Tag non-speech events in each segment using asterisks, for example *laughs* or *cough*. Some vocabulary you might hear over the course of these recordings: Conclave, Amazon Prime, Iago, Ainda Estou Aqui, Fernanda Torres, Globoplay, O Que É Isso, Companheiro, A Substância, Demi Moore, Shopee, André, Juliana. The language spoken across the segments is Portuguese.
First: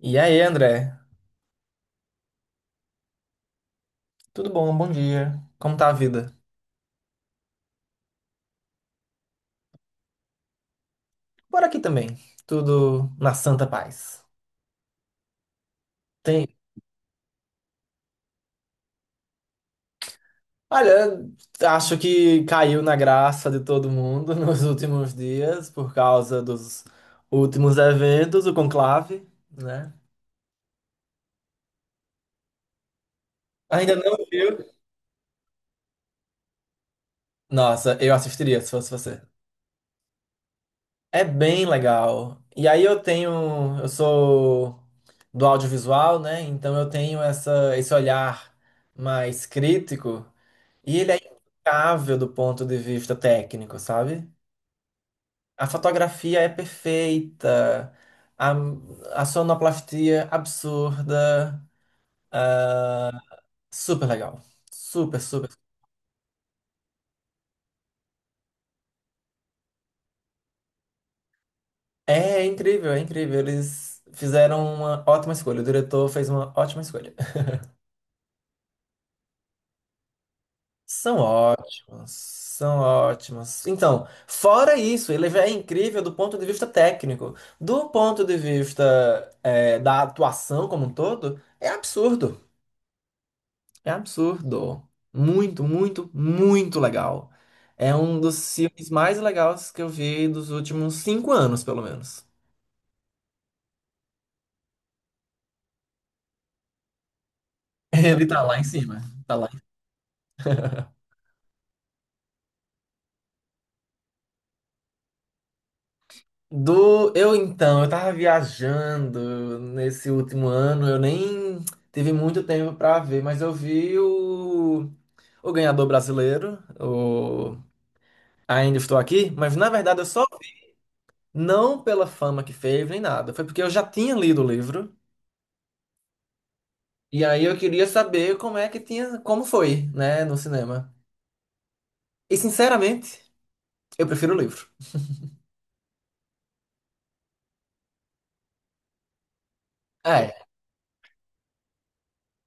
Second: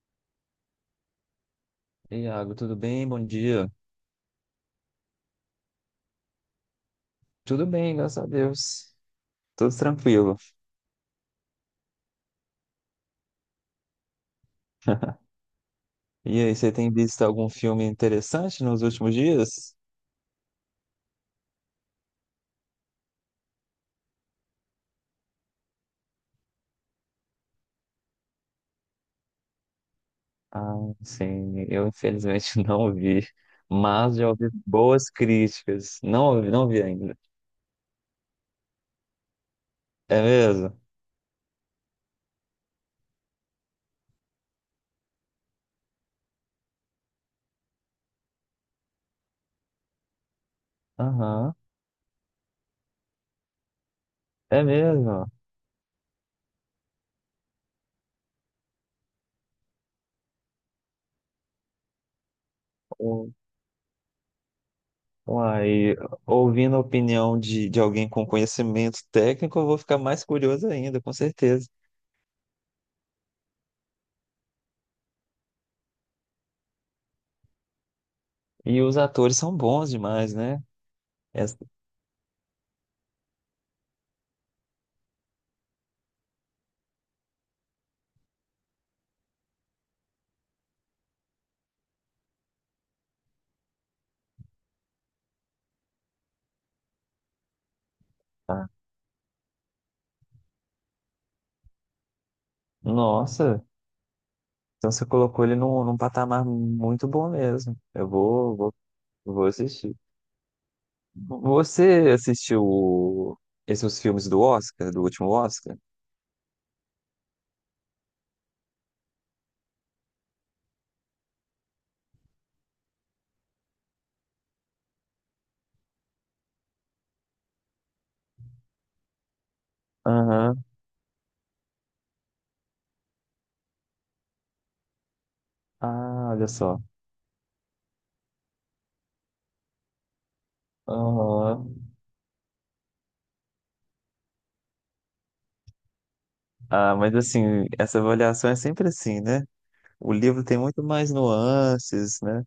E aí, André? Ei, Iago, tudo bem? Bom dia. Tudo bom? Bom dia. Como tá a vida? Tudo bem, graças a Deus. Tudo tranquilo. Por aqui também. Tudo na santa paz. *laughs* E Tem. aí, você tem visto algum filme interessante nos últimos dias? Olha, acho que caiu na graça de todo mundo *laughs* nos últimos dias por causa dos últimos eventos, o conclave, né? Ah, sim, eu infelizmente *laughs* não vi, Ainda não mas já ouvi viu? boas críticas. Não ouvi, não vi ainda. Nossa, eu assistiria se fosse você. É mesmo? É bem legal. E aí eu sou do audiovisual, né? Então eu tenho esse olhar mais crítico. E ele é Aham, impecável do ponto de vista técnico, sabe? é mesmo. A fotografia é perfeita, a, a sonoplastia absurda, U- super legal. Super, super. Uai, ouvindo a opinião de alguém com conhecimento técnico, eu vou ficar mais curioso ainda, com certeza. É incrível, é incrível. Eles fizeram uma ótima escolha. O diretor fez uma ótima escolha. E os atores são bons demais, né? São Essa- ótimos, são ótimos. Então, fora isso, ele já é incrível do ponto de vista técnico. Do ponto de vista, da atuação como um todo, é absurdo. É absurdo. Muito, muito, muito legal. É um dos ah, filmes mais legais que eu vi dos últimos 5 anos, pelo menos. Nossa. Então você colocou ele num patamar muito bom mesmo. *laughs* Ele tá lá em cima. Tá Vou lá. assistir. Você assistiu o- Esses filmes do Oscar, do último Oscar? Do Eu então, eu tava viajando nesse último ano, eu nem tive muito tempo pra ver, mas eu vi o ganhador brasileiro, o Ainda Estou Aqui, mas na verdade eu só Aham. vi, não pela fama que fez nem nada, foi porque eu já tinha lido o livro. Ah, olha só. E aí eu queria saber como é que tinha, como foi, né, no cinema. Aham. E sinceramente, eu prefiro o livro. Ah, mas assim, essa avaliação é sempre assim, né? O livro É. tem muito mais nuances, né?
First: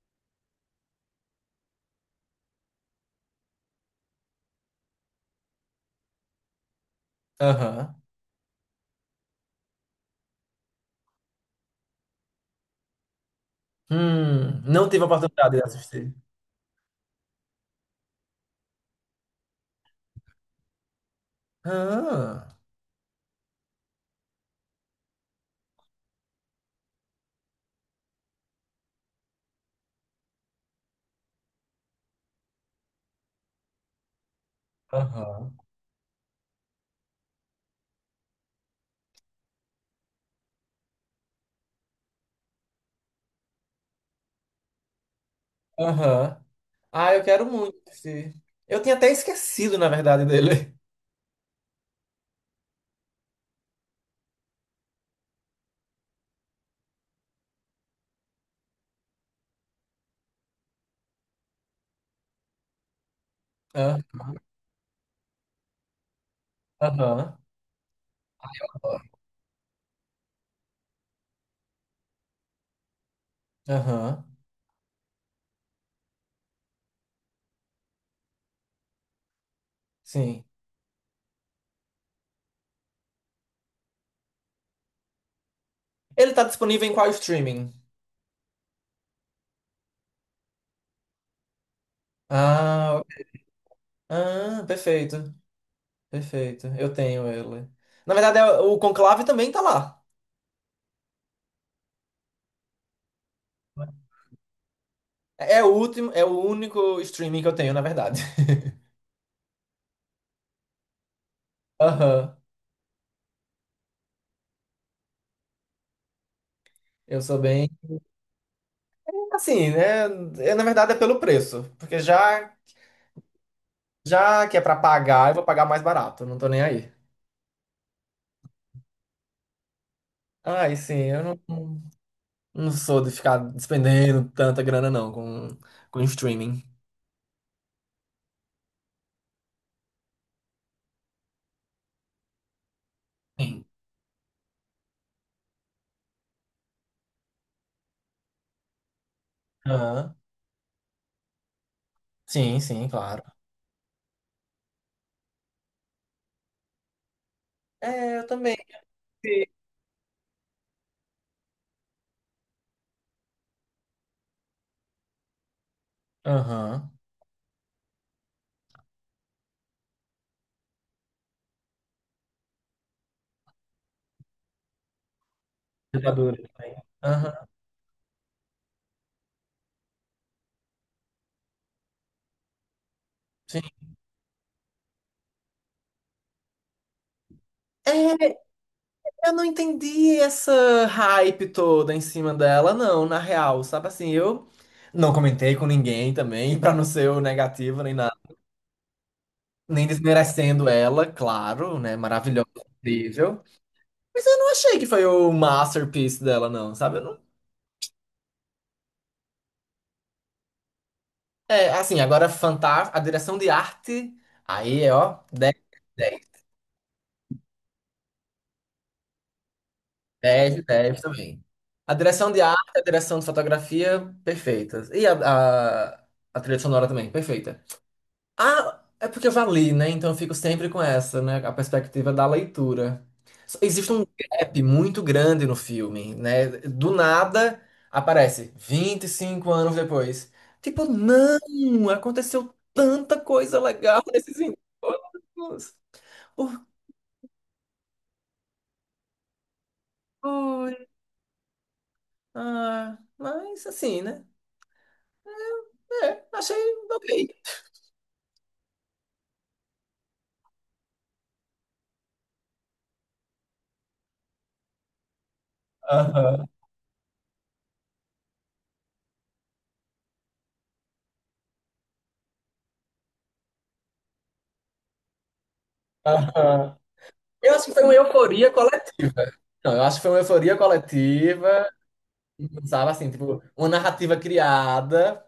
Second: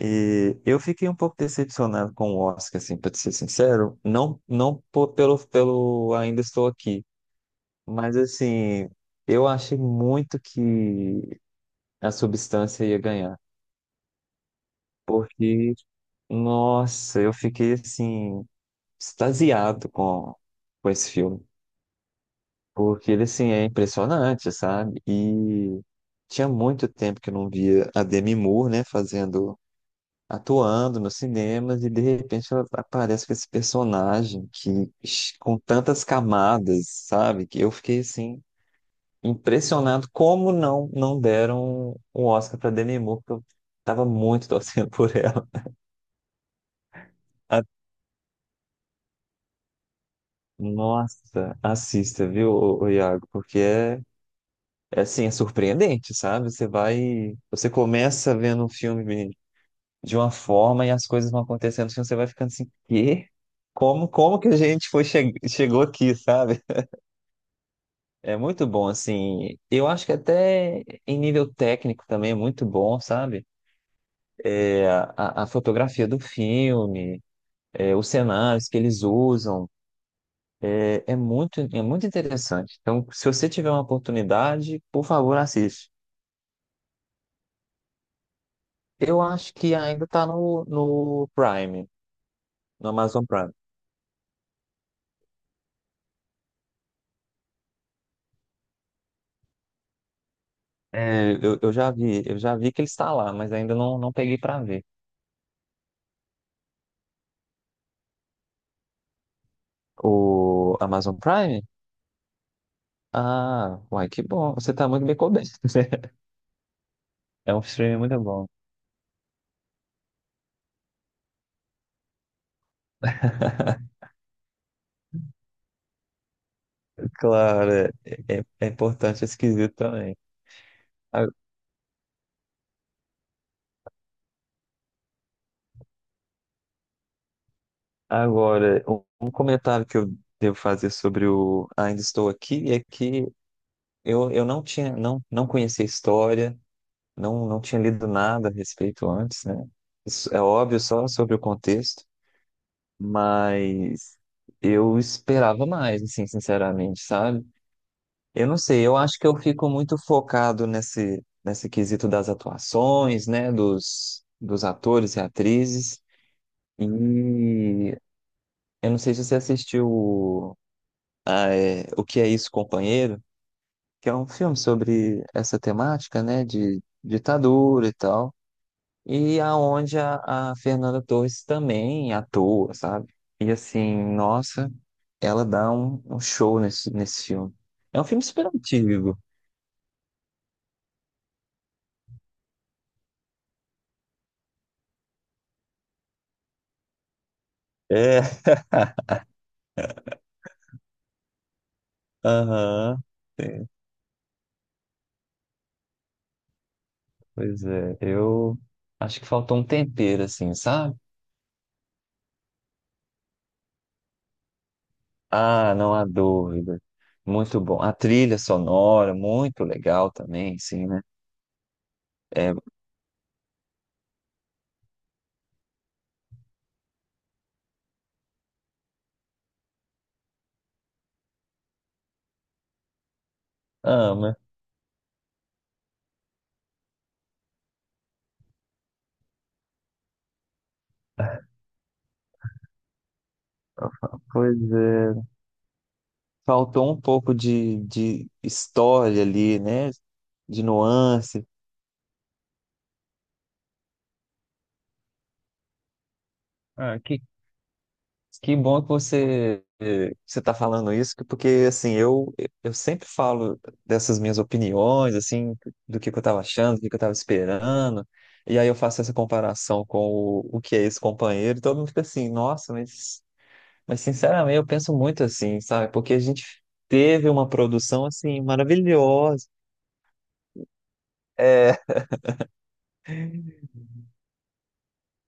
E eu fiquei um pouco decepcionado com o Oscar, assim, para ser sincero. Não, não po- Pelo, pelo Ainda Estou Aqui, Aham. mas assim, eu achei muito que a substância ia ganhar. Não tive a oportunidade de Porque, assistir. nossa, eu fiquei assim, extasiado com esse filme. Ah, Porque ele, assim, é impressionante, sabe? E tinha muito tempo que eu não via a Demi Moore, né, fazendo, atuando nos cinemas, e de repente ela aparece com esse personagem que, aham. com tantas camadas, sabe? Que eu fiquei, assim, impressionado como não deram um Oscar para Demi Moore, que eu tava muito *laughs* torcendo por ela. Aham. Ah, eu quero muito assistir. Eu tinha até esquecido, na verdade, dele. Nossa, assista, viu, ô Iago? Porque é, é assim, é surpreendente, sabe? Você começa vendo um filme de uma forma e as coisas vão acontecendo, assim, você vai ficando assim, quê? Ah. Como, como que a gente foi che- chegou aqui, sabe? Aham. É muito bom, assim. Eu acho que até em nível técnico também é muito bom, sabe? Aham. A fotografia do filme, é, os cenários que eles usam. Sim. É muito interessante. Então, se você tiver uma oportunidade, por favor, assiste. Ele tá disponível em qual streaming? Eu acho que ainda está no Prime, no Ah, ok. Amazon Prime. Ah, perfeito. Perfeito. Eu tenho ele. Na verdade, é o Conclave também tá lá. Eu já vi que ele está lá, mas ainda não, não peguei para ver. É o último, é o único streaming que eu tenho, na verdade. *laughs* O Amazon Prime? Aham. Ah, uai, que bom. Você está muito bem coberto, *laughs* né? Eu sou É um bem. streaming muito bom. Assim, né? É, na verdade é pelo preço. *laughs* Já que é pra pagar, eu vou pagar mais barato. Não tô nem aí. Claro, é importante, é esquisito também. Ai, sim, eu A- não, não sou de ficar despendendo tanta grana, não, com streaming. Agora, um comentário que eu devo fazer sobre o Ainda Estou Aqui é que Sim. Eu não tinha, não, não conhecia a história, não tinha lido nada a respeito antes, né? Aham. Isso é óbvio só sobre o contexto, Sim, sim, claro. mas eu esperava mais, assim, sinceramente, sabe? É, eu Eu também. não sei, eu acho que eu Sim. fico muito focado nesse quesito das atuações, né? Dos atores e atrizes. E Aham. eu não sei se você assistiu O Que É Isso, Companheiro, que é um filme sobre essa temática, Ditadura né? também. De Aham. ditadura e tal. E aonde a Fernanda Torres também atua, sabe? E Sim. assim, nossa, ela dá um show nesse filme. É um filme É, super antigo. eu não entendi essa hype toda em cima dela, não, na real, sabe assim, eu não comentei com ninguém também, *laughs* pra não ser o negativo nem nada, É, nem desmerecendo ela, claro, né, maravilhosa, aham. incrível, mas eu não achei que foi o masterpiece dela, não, sabe, eu não... Pois é, eu acho que faltou um tempero, assim, sabe? É, assim, agora fantástico, a direção de arte, aí, é, ó, 10, Ah, não há dez, dúvida. Muito bom. A trilha sonora, muito legal também, 10, sim, 10 né? também. A direção de É, arte, a direção de fotografia, perfeitas, e a, a trilha sonora também, perfeita. Ah, é porque eu já li, né? Então eu fico sempre com essa, né? A perspectiva da leitura. Existe um ama. gap muito grande no filme, né? Do nada aparece 25 anos depois. Tipo, não! Aconteceu tanta coisa legal *laughs* nesses Pois é. encontros. Faltou um pouco de história ali, né? De Orgulho. nuance. Ah, mas assim, né? É, achei Ah, ok. que, que bom que você está falando isso, porque assim eu sempre falo dessas minhas opiniões, assim, que eu estava Aham, achando, que eu estava esperando, e aí eu faço essa comparação com o que é esse companheiro, e todo mundo fica assim, nossa, mas sinceramente eu penso muito assim, sabe? Porque a gente aham. teve uma Eu acho que foi uma produção assim euforia coletiva. maravilhosa. Não, eu acho que foi uma euforia coletiva, É, sabe assim, tipo, *laughs* uma narrativa criada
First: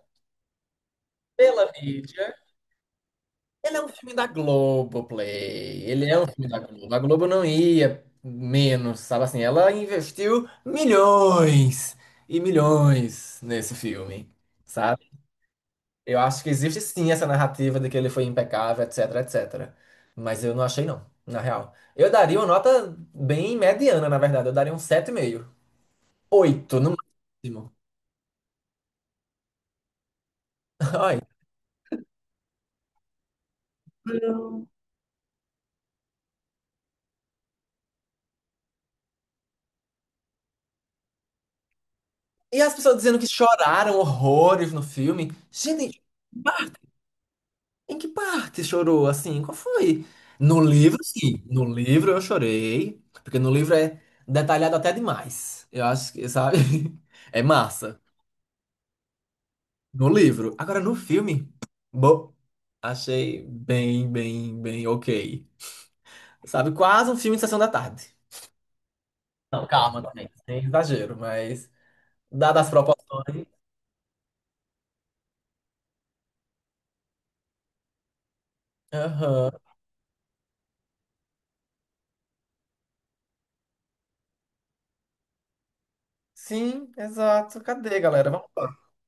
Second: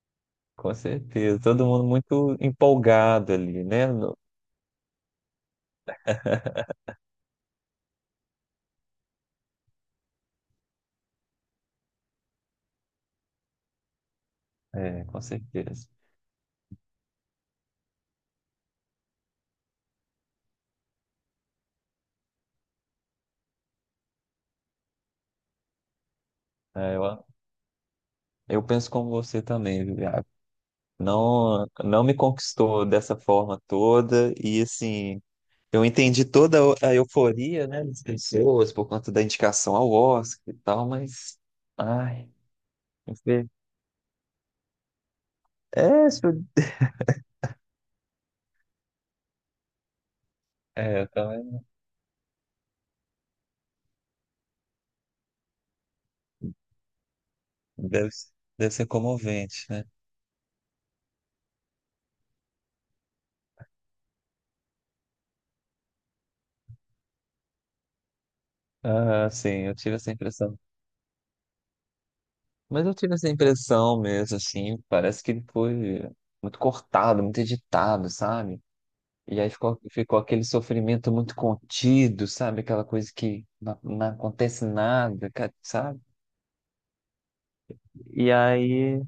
com certeza, todo pela mundo mídia. muito empolgado ali, Ele é né? um filme da Globoplay. Ele é um filme da Globo. A Globo não ia menos, sabe assim, ela investiu milhões e milhões nesse filme, É, sabe? com certeza. Eu acho que existe sim essa narrativa de que ele foi impecável, etc, etc. Mas eu não achei não, na real. Eu daria uma nota bem mediana, na verdade. Eu daria um 7,5. Oito, É, no eu máximo. Eu penso como você também, Juliana. *laughs* Ai. Não, não me conquistou dessa forma toda e Não. assim, eu entendi toda a euforia, né, das pessoas por conta da indicação ao Oscar e tal, mas ai, E as pessoas dizendo que infe- choraram horrores no filme. Gente, isso- em que parte chorou assim? Qual foi? No livro, é, eu sim. No também livro eu chorei, porque no livro é detalhado até demais. Eu acho que, sabe? *laughs* É massa. deve, deve ser comovente, né? No livro. Agora no filme, bom, achei bem, bem, bem ok. Sabe? Quase um filme de sessão da tarde. Ah, sim, Não, eu tive calma, essa também. impressão. Sem exagero, mas dadas as Mas eu tive essa proporções. impressão mesmo, assim, parece que ele foi muito cortado, muito editado, sabe? E aí Aham. Ficou aquele sofrimento muito contido, sabe? Aquela coisa que não acontece nada, sabe? Sim, exato. Cadê, galera? E Vamos lá. aí.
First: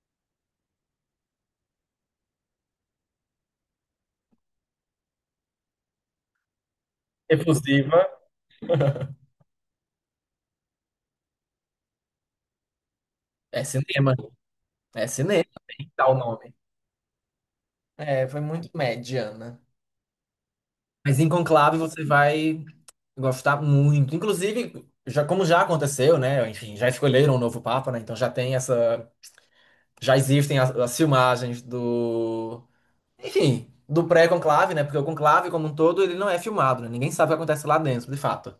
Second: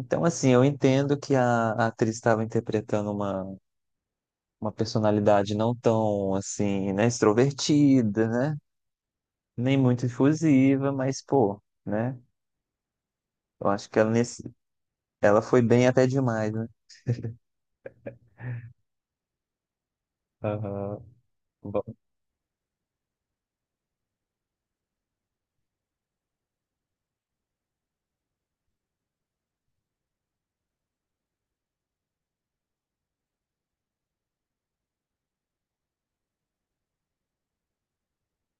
Então, assim, eu entendo que a atriz estava interpretando uma personalidade não tão, assim, né? Efusiva. Extrovertida, né? Nem muito efusiva, mas, pô, né? É Eu acho que ela, cinema. nesse, É ela cinema, foi bem tem que até dar o demais, nome. né? É, foi muito mediana. Aham. Mas em Conclave Bom, você vai gostar muito. Inclusive, já, como já aconteceu, né? Enfim, já escolheram o novo Papa, né? Então já tem essa. Já existem as filmagens do. Enfim, do pré-conclave, né? Porque o conclave, como um todo, ele não é filmado, né? Ninguém sabe o que acontece lá dentro, de fato.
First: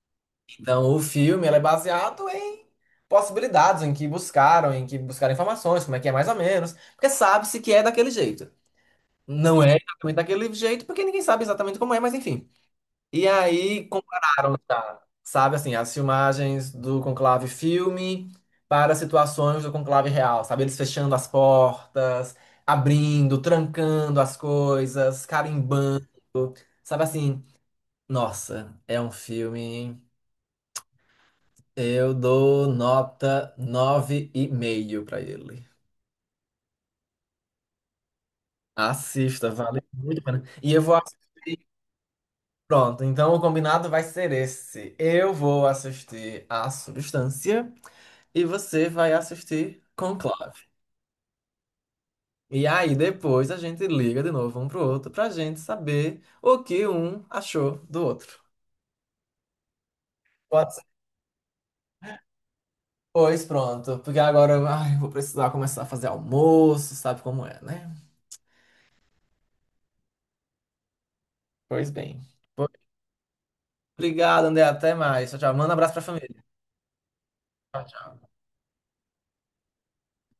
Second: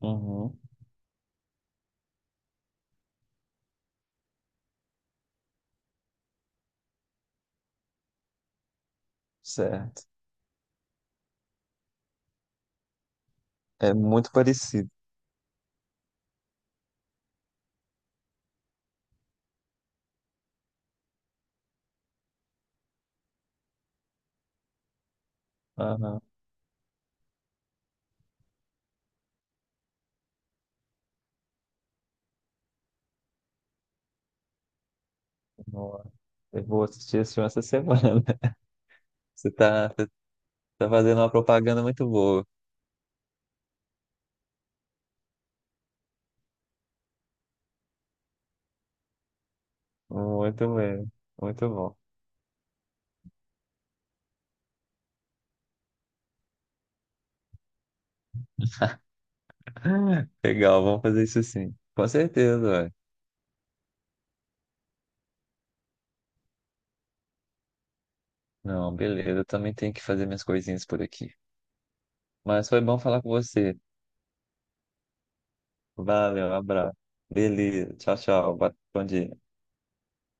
uhum. Então, o filme ele é baseado em possibilidades, em que buscaram informações, como é que é mais ou menos, porque sabe-se que é daquele jeito. Não é Certo. exatamente daquele jeito, porque ninguém sabe exatamente como é, mas enfim. E aí É muito compararam, parecido. tá? Sabe assim, as filmagens do conclave filme para situações do conclave real, sabe? Eles fechando as portas, abrindo, trancando as coisas, carimbando, Aham. sabe assim? Nossa, é um filme. Eu dou nota 9,5 para ele. Nossa. Eu vou assistir esse filme essa semana. Assista, vale Você muito a pena. E eu tá vou fazendo uma assistir. propaganda muito boa. Pronto, então o combinado vai ser esse. Eu vou assistir A Substância e você vai assistir Conclave. Muito mesmo. Muito bom. E aí depois a gente liga de novo um pro outro pra gente saber o que um achou do outro. *laughs* Pode Legal, ser. vamos fazer isso sim. Com certeza, ué. Pois pronto, porque agora ai, eu vou precisar começar a fazer almoço, sabe como é, né? Não, beleza. Eu também tenho que fazer minhas coisinhas por aqui. Pois bem. Mas foi bom falar com você. Obrigado, André. Até mais. Tchau, tchau. Manda um abraço pra família. Valeu, um abraço. Beleza. Tchau, tchau. Bom dia.